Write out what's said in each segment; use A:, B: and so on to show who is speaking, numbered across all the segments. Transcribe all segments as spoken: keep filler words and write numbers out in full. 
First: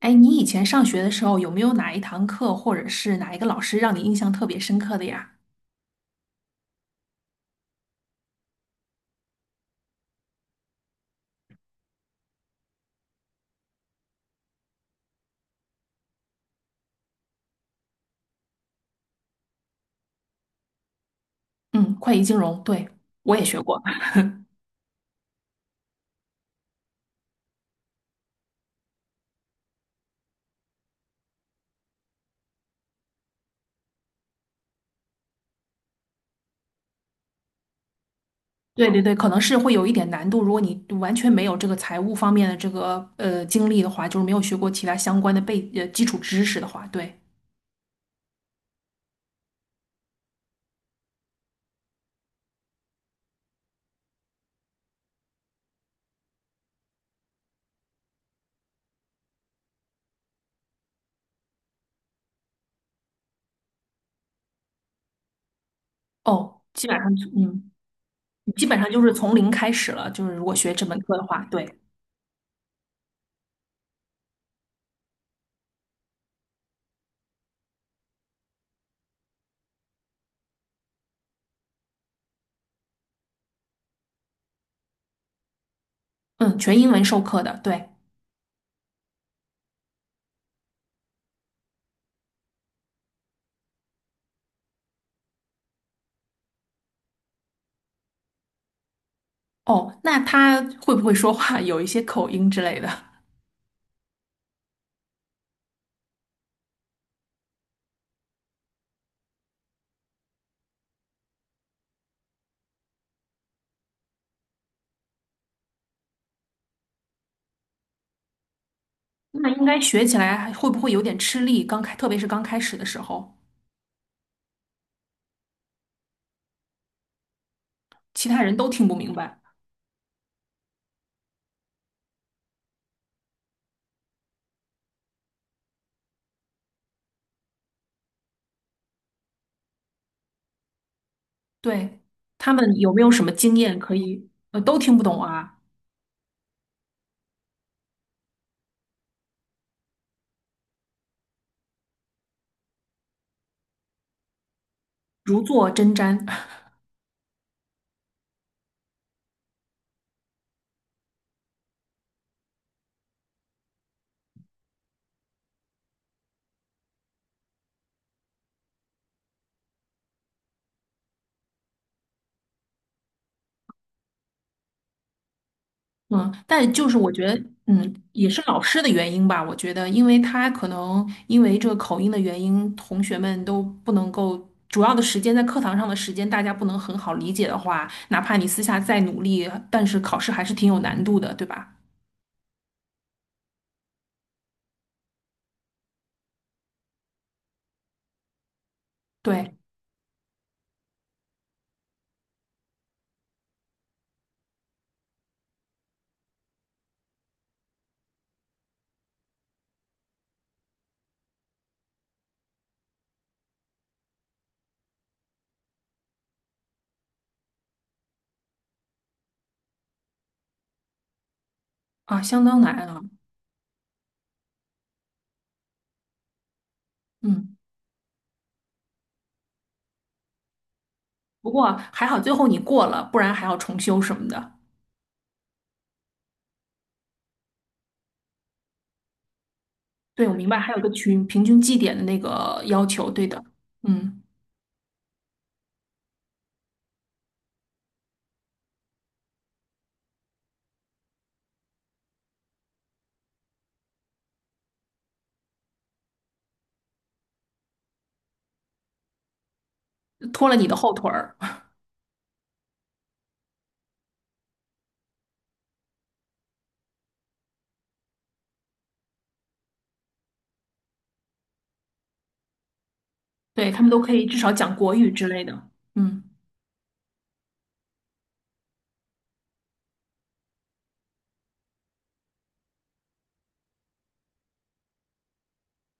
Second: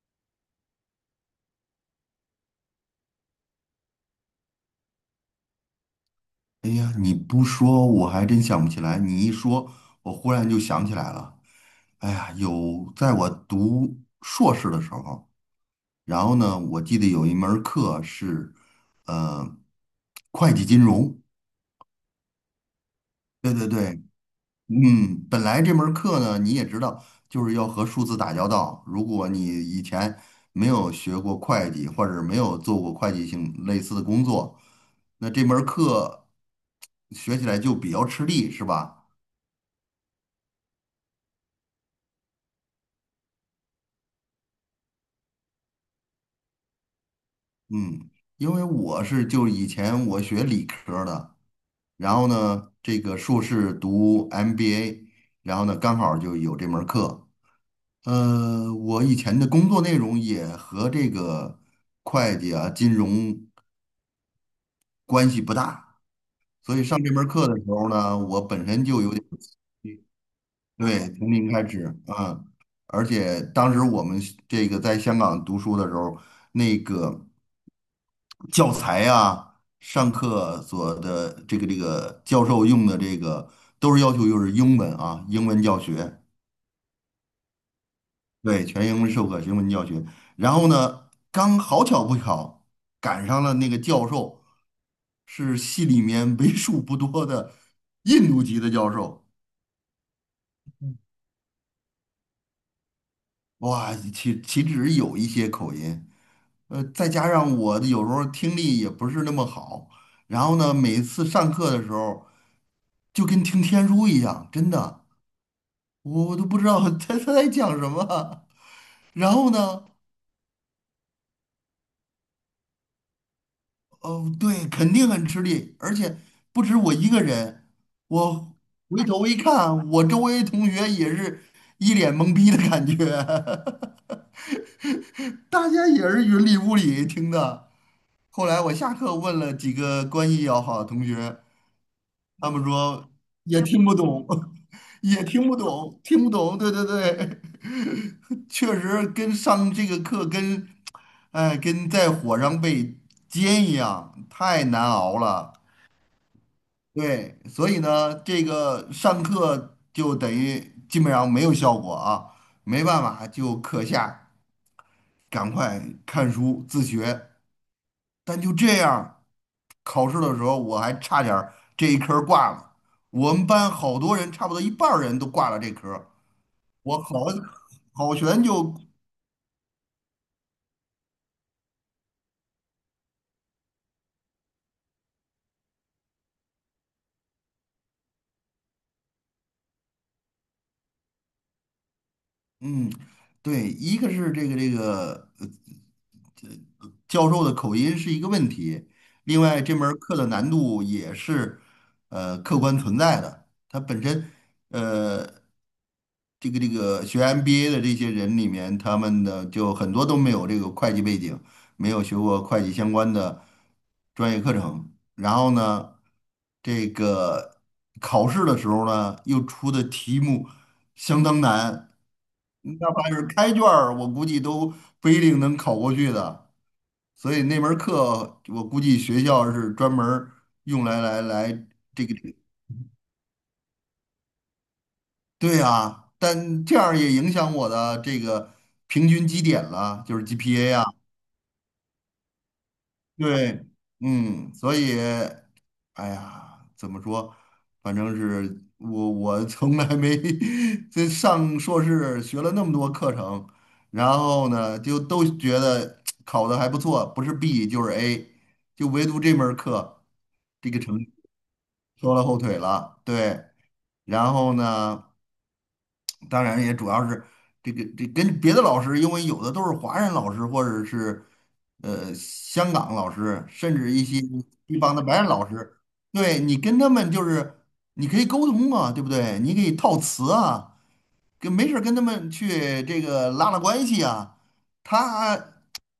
A: 哎，你以前上学的时候有没有哪一堂课或者是哪一个老师让你印象特别深刻的呀？
B: 哎呀，你不说我还真想不起来，你一说，我忽然就想起来了。哎呀，有在我读硕士的时候，然后呢，我记得有一门儿课是，呃，会计金融。
A: 嗯，会计金融，对，我也
B: 对
A: 学
B: 对
A: 过。
B: 对，嗯，本来这门儿课呢，你也知道，就是要和数字打交道。如果你以前没有学过会计，或者没有做过会计性类似的工作，那这门儿课学起来就比较吃力，是
A: 对对
B: 吧？
A: 对，可能是会有一点难度，如果你完全没有这个财务方面的这个呃经历的话，就是没有学过其他相关的背呃基础知识的话，对。
B: 嗯，因为我是就以前我学理科儿的，然后呢，这个硕士读 M B A，然后呢，刚好就有这门儿课。呃，我以前的工作内容也和这个会计啊、金融关系不大，
A: 哦，
B: 所以
A: 基本
B: 上这
A: 上
B: 门
A: 就
B: 儿课的时
A: 嗯，
B: 候呢，我
A: 基
B: 本
A: 本
B: 身
A: 上就
B: 就有
A: 是
B: 点。
A: 从零开始了，就是如果学这门
B: 对，
A: 课的
B: 从
A: 话，
B: 零开
A: 对，
B: 始，嗯，而且当时我们这个在香港读书的时候，那个教材啊，上课所的这个这个教授用的这个都是要求就是英文啊，英文教学，
A: 嗯，全英文授课的，对。
B: 对，全英文授课，英文教学。然后呢，刚好巧不巧赶上了那个教授是系里面为数不多的印度籍的教授，
A: 哦，那他会不会说话有一些口音之类的？
B: 哇，岂岂止有一些口音。呃，再加上我的有时候听力也不是那么好，然后呢，每次上课的时候就跟听天书一样，真的，我我都不知道 他他在讲什么。然
A: 那
B: 后
A: 应该
B: 呢，
A: 学起来还会不会有点吃力？刚开，特别是刚开始的时候，
B: 哦，对，肯定很吃力，而且不止我一个人，
A: 其他人
B: 我
A: 都听不
B: 回
A: 明
B: 头一
A: 白。
B: 看，我周围同学也是一脸懵逼的感觉，大家也是云里雾里听的。后来我下课问了几个关系要好的同学。
A: 对，
B: 他
A: 他
B: 们
A: 们有没
B: 说
A: 有什么经
B: 也
A: 验
B: 听
A: 可
B: 不懂，
A: 以，呃，都听 不懂
B: 也听不
A: 啊，
B: 懂，听不懂。对对对，确实跟上这个课跟哎跟在火上被煎一样，太难熬
A: 如
B: 了。
A: 坐针毡。
B: 对，所以呢，这个上课就等于基本上没有效果啊，没办法，就课下赶快看书自学。但就这样，考试的时候我还差点儿这一科儿挂了。我们班好多人，差不多一半儿人都挂了这科儿
A: 嗯，但就是
B: 我
A: 我
B: 好
A: 觉得，嗯，
B: 好
A: 也是
B: 悬
A: 老
B: 就
A: 师的原因吧。我觉得，因为他可能因为这个口音的原因，同学们都不能够。主要的时间在课堂上的时间，大家不能很好理解的话，哪怕你私下再努力，但是考试还是挺有难度的，对吧？
B: 嗯，对，一个是这个这个呃呃教授的口音是一个问题，另
A: 对
B: 外这门儿课的难度也是呃客观存在的，它本身呃这个这个学 M B A 的这些人里面，他们的就很多都没有这个会计背景，没有学过会计相关的专业课程，然后呢，这个考试的时候呢，又出的题目。相当难，
A: 啊，相当难
B: 哪
A: 啊。
B: 怕是开卷儿，我估计都不一定能考过去的。所以
A: 嗯。
B: 那门儿课，我估计学校是专门儿用来来
A: 不
B: 来
A: 过还
B: 这个，
A: 好最后你过了，不然还要重修什么的。
B: 对啊，但这样儿也影响我的这个平均绩点了，就是
A: 对，我明白，还
B: G P A
A: 有
B: 啊。
A: 个群平均绩点的那个要求，对的，
B: 对，
A: 嗯，
B: 嗯，所以哎呀，怎么说？反正是我，我从来没 这上硕士学了那么多课程，然后呢，就都觉得考的还不错，不是 B 就是 A，就唯独这门儿课
A: 拖了你
B: 这
A: 的
B: 个
A: 后
B: 成
A: 腿
B: 绩
A: 儿，
B: 拖了后腿了。对，然后呢？当然也主要是这个这跟别的老师，因为有的都是华人老师或者是呃香港老师，
A: 对，
B: 甚
A: 他们
B: 至
A: 都
B: 一
A: 可
B: 些
A: 以至少讲
B: 地
A: 国
B: 方的
A: 语
B: 白人
A: 之类
B: 老
A: 的，
B: 师，
A: 嗯，
B: 对你跟他们就是你可以沟通啊，对不对？你可以套词啊，跟没事儿跟他们去这个拉拉关系啊。他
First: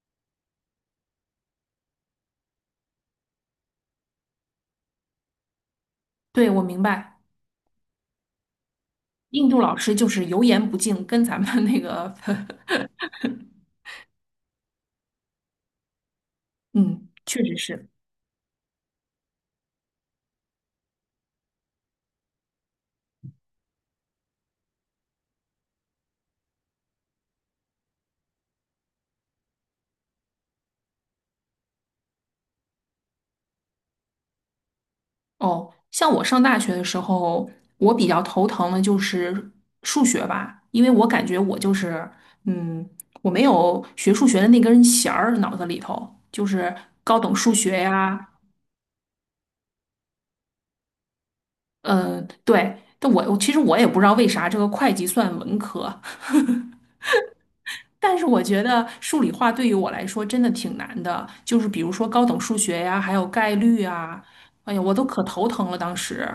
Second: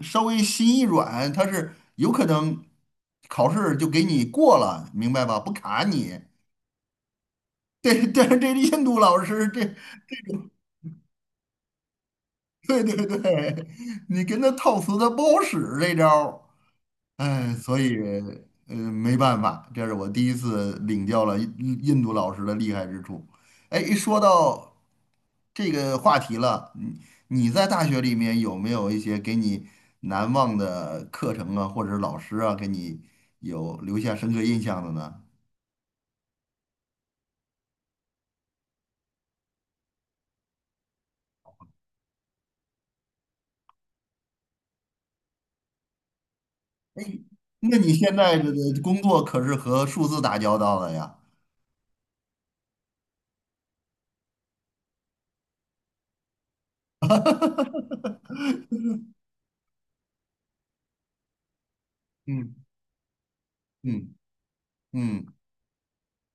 B: 稍微心一软，他是有可能考试就给你过了，明白吧？不卡你。
A: 对，我明白，
B: 对，但是这印度老
A: 印
B: 师
A: 度
B: 这
A: 老师就是油盐不进，跟咱们那个，
B: 对 对对，你跟他套词他不好使这招儿，
A: 嗯，确
B: 哎，
A: 实
B: 所
A: 是。
B: 以呃没办法，这是我第一次领教了印印度老师的厉害之处。哎，一说到这个话题了，你你在大学里面有没有一些给你难忘的课程啊，或者是老师啊，给你有留下深刻印象的呢？
A: 哦，像我上大学的时候，我比较头疼的就是数学吧，因为我感觉我就是，嗯，我没有学数学的那根弦儿，脑子里头就是
B: 哎，
A: 高等数
B: 那
A: 学
B: 你现
A: 呀，
B: 在这个工作可是和数字打交道的呀？
A: 嗯，对。但我我其实我也不知道为啥这个会计算文科，但是我觉 得数理化对于我来说真的挺难的，就是比如说高等数
B: 嗯
A: 学呀，还有概率
B: 嗯
A: 啊，哎呀，我都可
B: 嗯。
A: 头疼了当时。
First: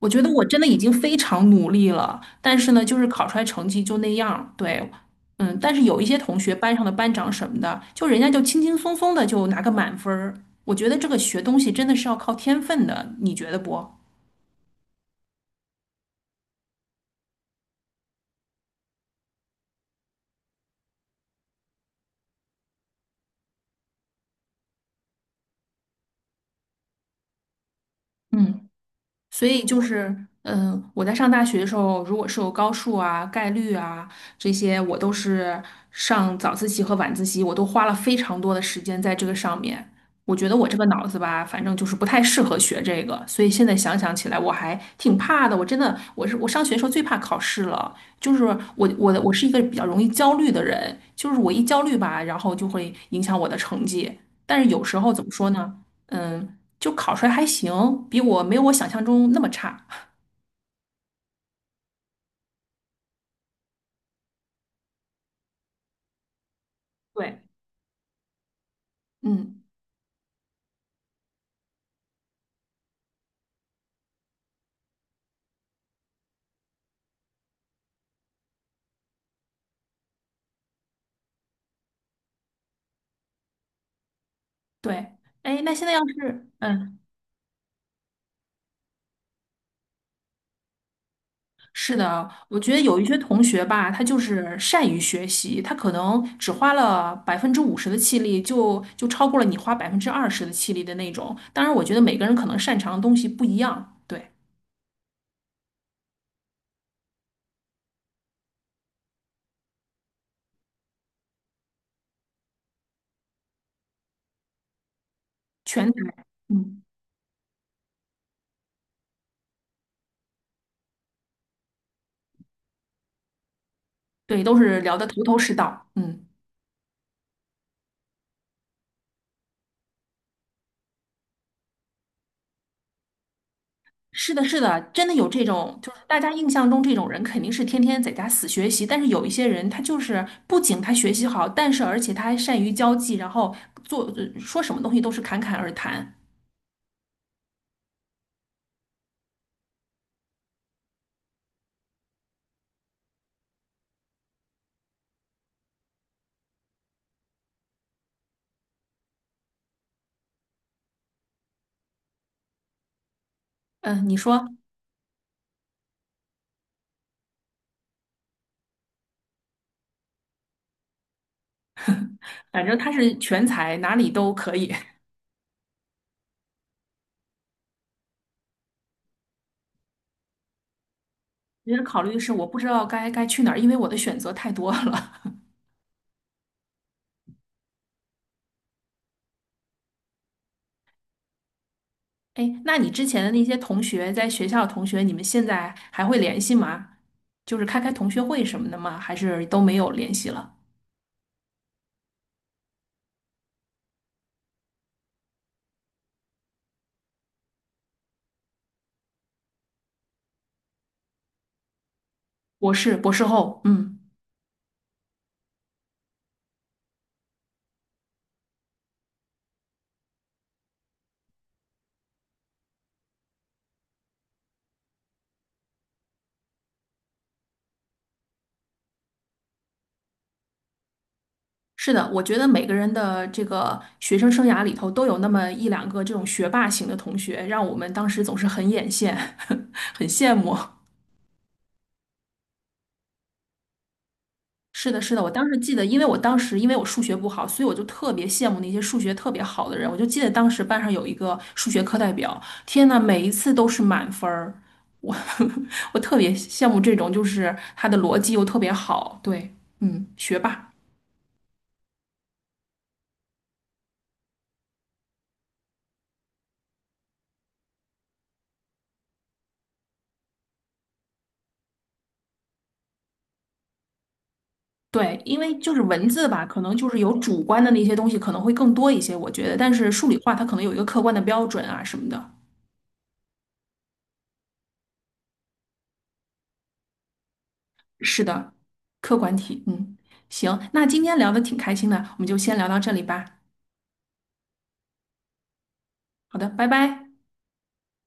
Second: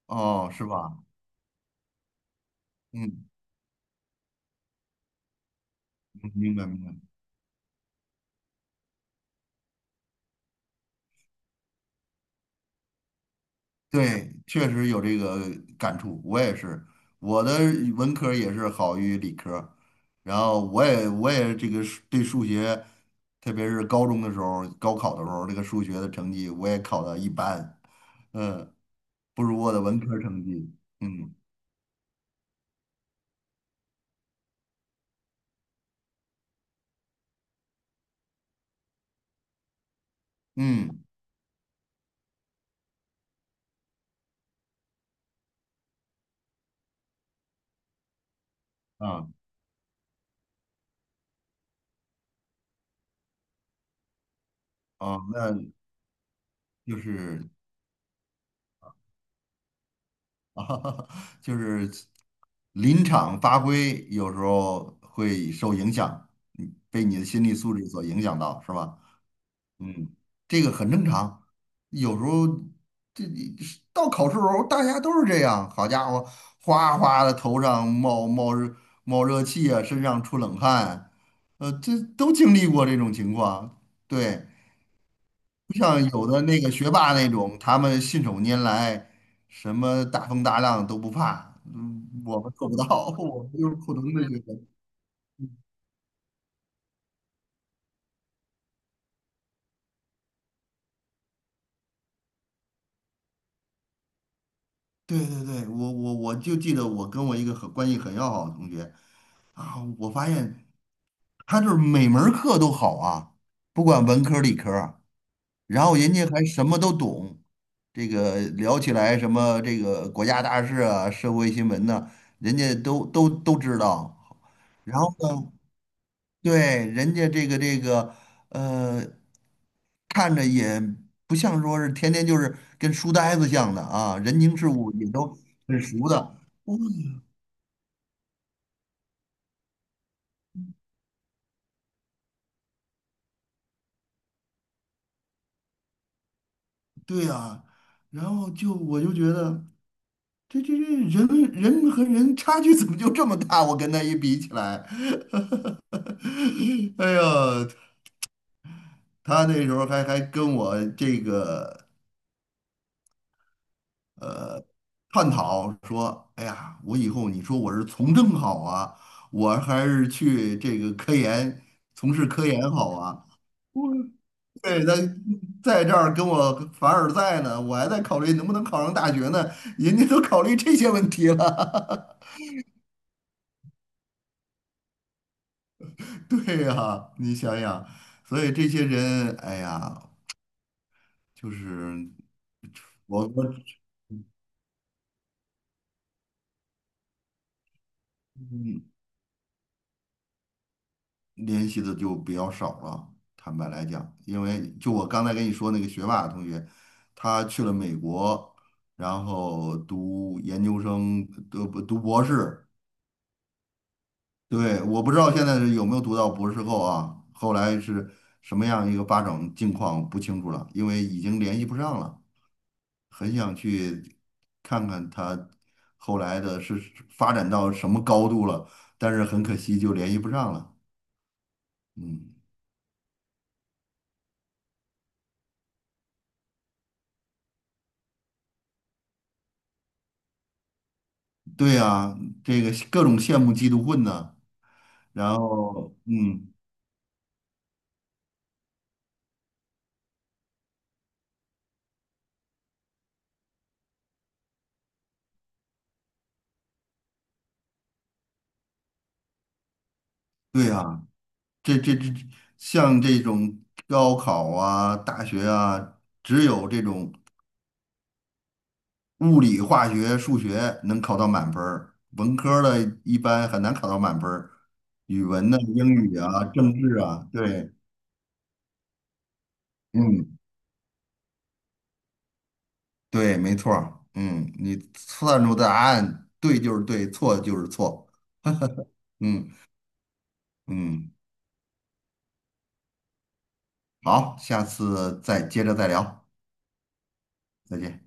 A: 我觉得我
B: 哦，
A: 真
B: 是
A: 的已经
B: 吧？
A: 非常努力了，但是呢，就是考
B: 嗯，
A: 出来成绩就那样儿对，嗯，但是有一些同学，
B: 明白
A: 班
B: 明
A: 上的
B: 白。
A: 班长什么的，就人家就轻轻松松的就拿个满分儿。我觉得这个学东西真的是要靠天分的，你觉得不？
B: 对，确实有这个感触，我也是，我的文科儿也是好于理科儿然后我也我也这个数对数学，特别是高中的时候，高考的时候，这个数学的成绩我也考的一般，
A: 嗯。
B: 嗯，不
A: 所
B: 如
A: 以
B: 我
A: 就
B: 的文
A: 是，
B: 科儿成绩，
A: 嗯，我在上
B: 嗯
A: 大学的时候，如果是有高数啊、概率啊这些，我都是上早自习和晚自习，我都花了非常多的时间在这个上面。我觉得我这个
B: 嗯
A: 脑子吧，反正就是不太适合学这个，所以现在想想起来，我还挺怕的。我真的，我是我上学的时候最怕考试了，就是我我的
B: 啊
A: 我是一个比较容易焦虑的人，就是我一焦虑吧，然后就会影响我的成绩。但是有时候
B: 啊，
A: 怎么说
B: 那
A: 呢？嗯，就
B: 就
A: 考出来还
B: 是
A: 行，比我没有我想象中那么差。
B: 啊就是。临场发挥有时候会受影响，嗯被你的
A: 对，
B: 心理素质所影响到，是吧？
A: 嗯，
B: 嗯，这个很正常。有时候这这到考试时候，大家都是这样。好家伙，哗哗的头上冒冒热冒热气啊，身上出冷汗，呃，这都经历过这种情况。对，
A: 对，哎，那
B: 不
A: 现在要
B: 像有的
A: 是，
B: 那个学
A: 嗯，
B: 霸那种，他们信手拈来，什么大风大浪都不怕。
A: 是
B: 嗯，
A: 的，
B: 我们
A: 我
B: 做
A: 觉
B: 不
A: 得有一
B: 到，
A: 些 同
B: 我们
A: 学
B: 就是
A: 吧，
B: 普
A: 他
B: 通
A: 就
B: 的学
A: 是
B: 生。
A: 善于学习，他可能只花了百分之五十的气力就，就超过了你花百分之二十的气力的那种。当然，我觉得每个人可能擅长的东西不一样，对，
B: 对对对，我我我就记得我跟我一个很关系很要好的同学啊，我发现他就是每门儿课都好啊，不管文科儿理科儿啊然
A: 全
B: 后人
A: 才，
B: 家还什么
A: 嗯，
B: 都懂，这个聊起来什么这个国家大事啊、社会新闻呐、人家都都都知道。
A: 对，都是聊
B: 然
A: 得
B: 后
A: 头头
B: 呢，
A: 是道，嗯，
B: 对，人家这个这个，呃，看着也不像说是天天就是跟书呆子像的啊，
A: 是
B: 人
A: 的，
B: 情
A: 是
B: 世
A: 的，
B: 故
A: 真
B: 也
A: 的有
B: 都
A: 这种，
B: 很
A: 就
B: 熟
A: 是
B: 的。
A: 大家印象
B: 哦，
A: 中这种人肯定是天天在家死学习，但是有一些人他就是不仅他学习好，但是而且他还善于交际，然后做呃说什么东西都是侃侃而谈。
B: 对呀，然后就我就觉得这这这人人和人差距怎么就这么大？我跟他一比起来，哎呀，他那时候还还跟我这个。
A: 嗯，你说，
B: 探讨说，哎呀，我以后你说我是从政好啊，我还是去这个科研，从事科
A: 反
B: 研
A: 正他
B: 好
A: 是
B: 啊？
A: 全才，
B: 我
A: 哪里都可以。
B: 对，他在这儿跟我凡尔赛呢，我还在考虑能不能考上大学呢，人家都考虑这些问题
A: 其实考虑
B: 了。
A: 是我不知道该该去哪儿，因为我的选择太多了。
B: 对呀，你想想，所以这些人，哎呀，就是
A: 哎，那你之前
B: 我
A: 的那
B: 我。
A: 些同学，在学校的同学，你们现在还会联系吗？就是开开同学会什么的吗？还是都没有联系了？
B: 联系的就比较少了。坦白来讲，因为就我刚才跟你说那个学霸同学，他去了美国，然后读研究生，读读博士。
A: 博士，博士后，嗯。
B: 对，我不知道现在是有没有读到博士后啊，后来是什么样一个发展境况不清楚了，因为已经联系不上了。很想去看看他后来的是发展到什么高度了，但是很可惜就联系不上了。
A: 是的，我觉
B: 嗯。
A: 得每个人的这个学生生涯里头都有那么一两个这种学霸型的同学，让我们当时总是很眼羡，很羡慕。
B: 对呀，这个各种羡慕嫉妒恨呐，
A: 是的，是的，我
B: 然
A: 当时记得，
B: 后
A: 因为我当
B: 嗯，
A: 时因为我数学不好，所以我就特别羡慕那些数学特别好的人。我就记得当时班上有一个数学课代表，天呐，每一次都是满分儿，我 我特别羡慕这种，就是他的逻辑又特别好，对，嗯，学
B: 对
A: 霸。
B: 呀，这这这像这种高考啊、大学啊，只有这种物理、化学、数学能考到满分儿，文科儿的一般很难考到满分儿。
A: 对，
B: 语
A: 因
B: 文
A: 为
B: 呢、
A: 就是
B: 英
A: 文
B: 语
A: 字
B: 啊、
A: 吧，可
B: 政
A: 能就
B: 治
A: 是有
B: 啊，
A: 主观的
B: 对，
A: 那些东西可能会更多一些，我觉得。但是数理化
B: 嗯，
A: 它可能有一个客观的标准啊什么的。
B: 对，没错儿，嗯，你算出答案对就是对，错就是错，
A: 是的，客观
B: 嗯
A: 题。嗯，行，那今
B: 嗯，
A: 天聊的挺开心的，我们就先聊到这里吧。
B: 好，下次再接着再聊，
A: 好的，拜拜。
B: 再见。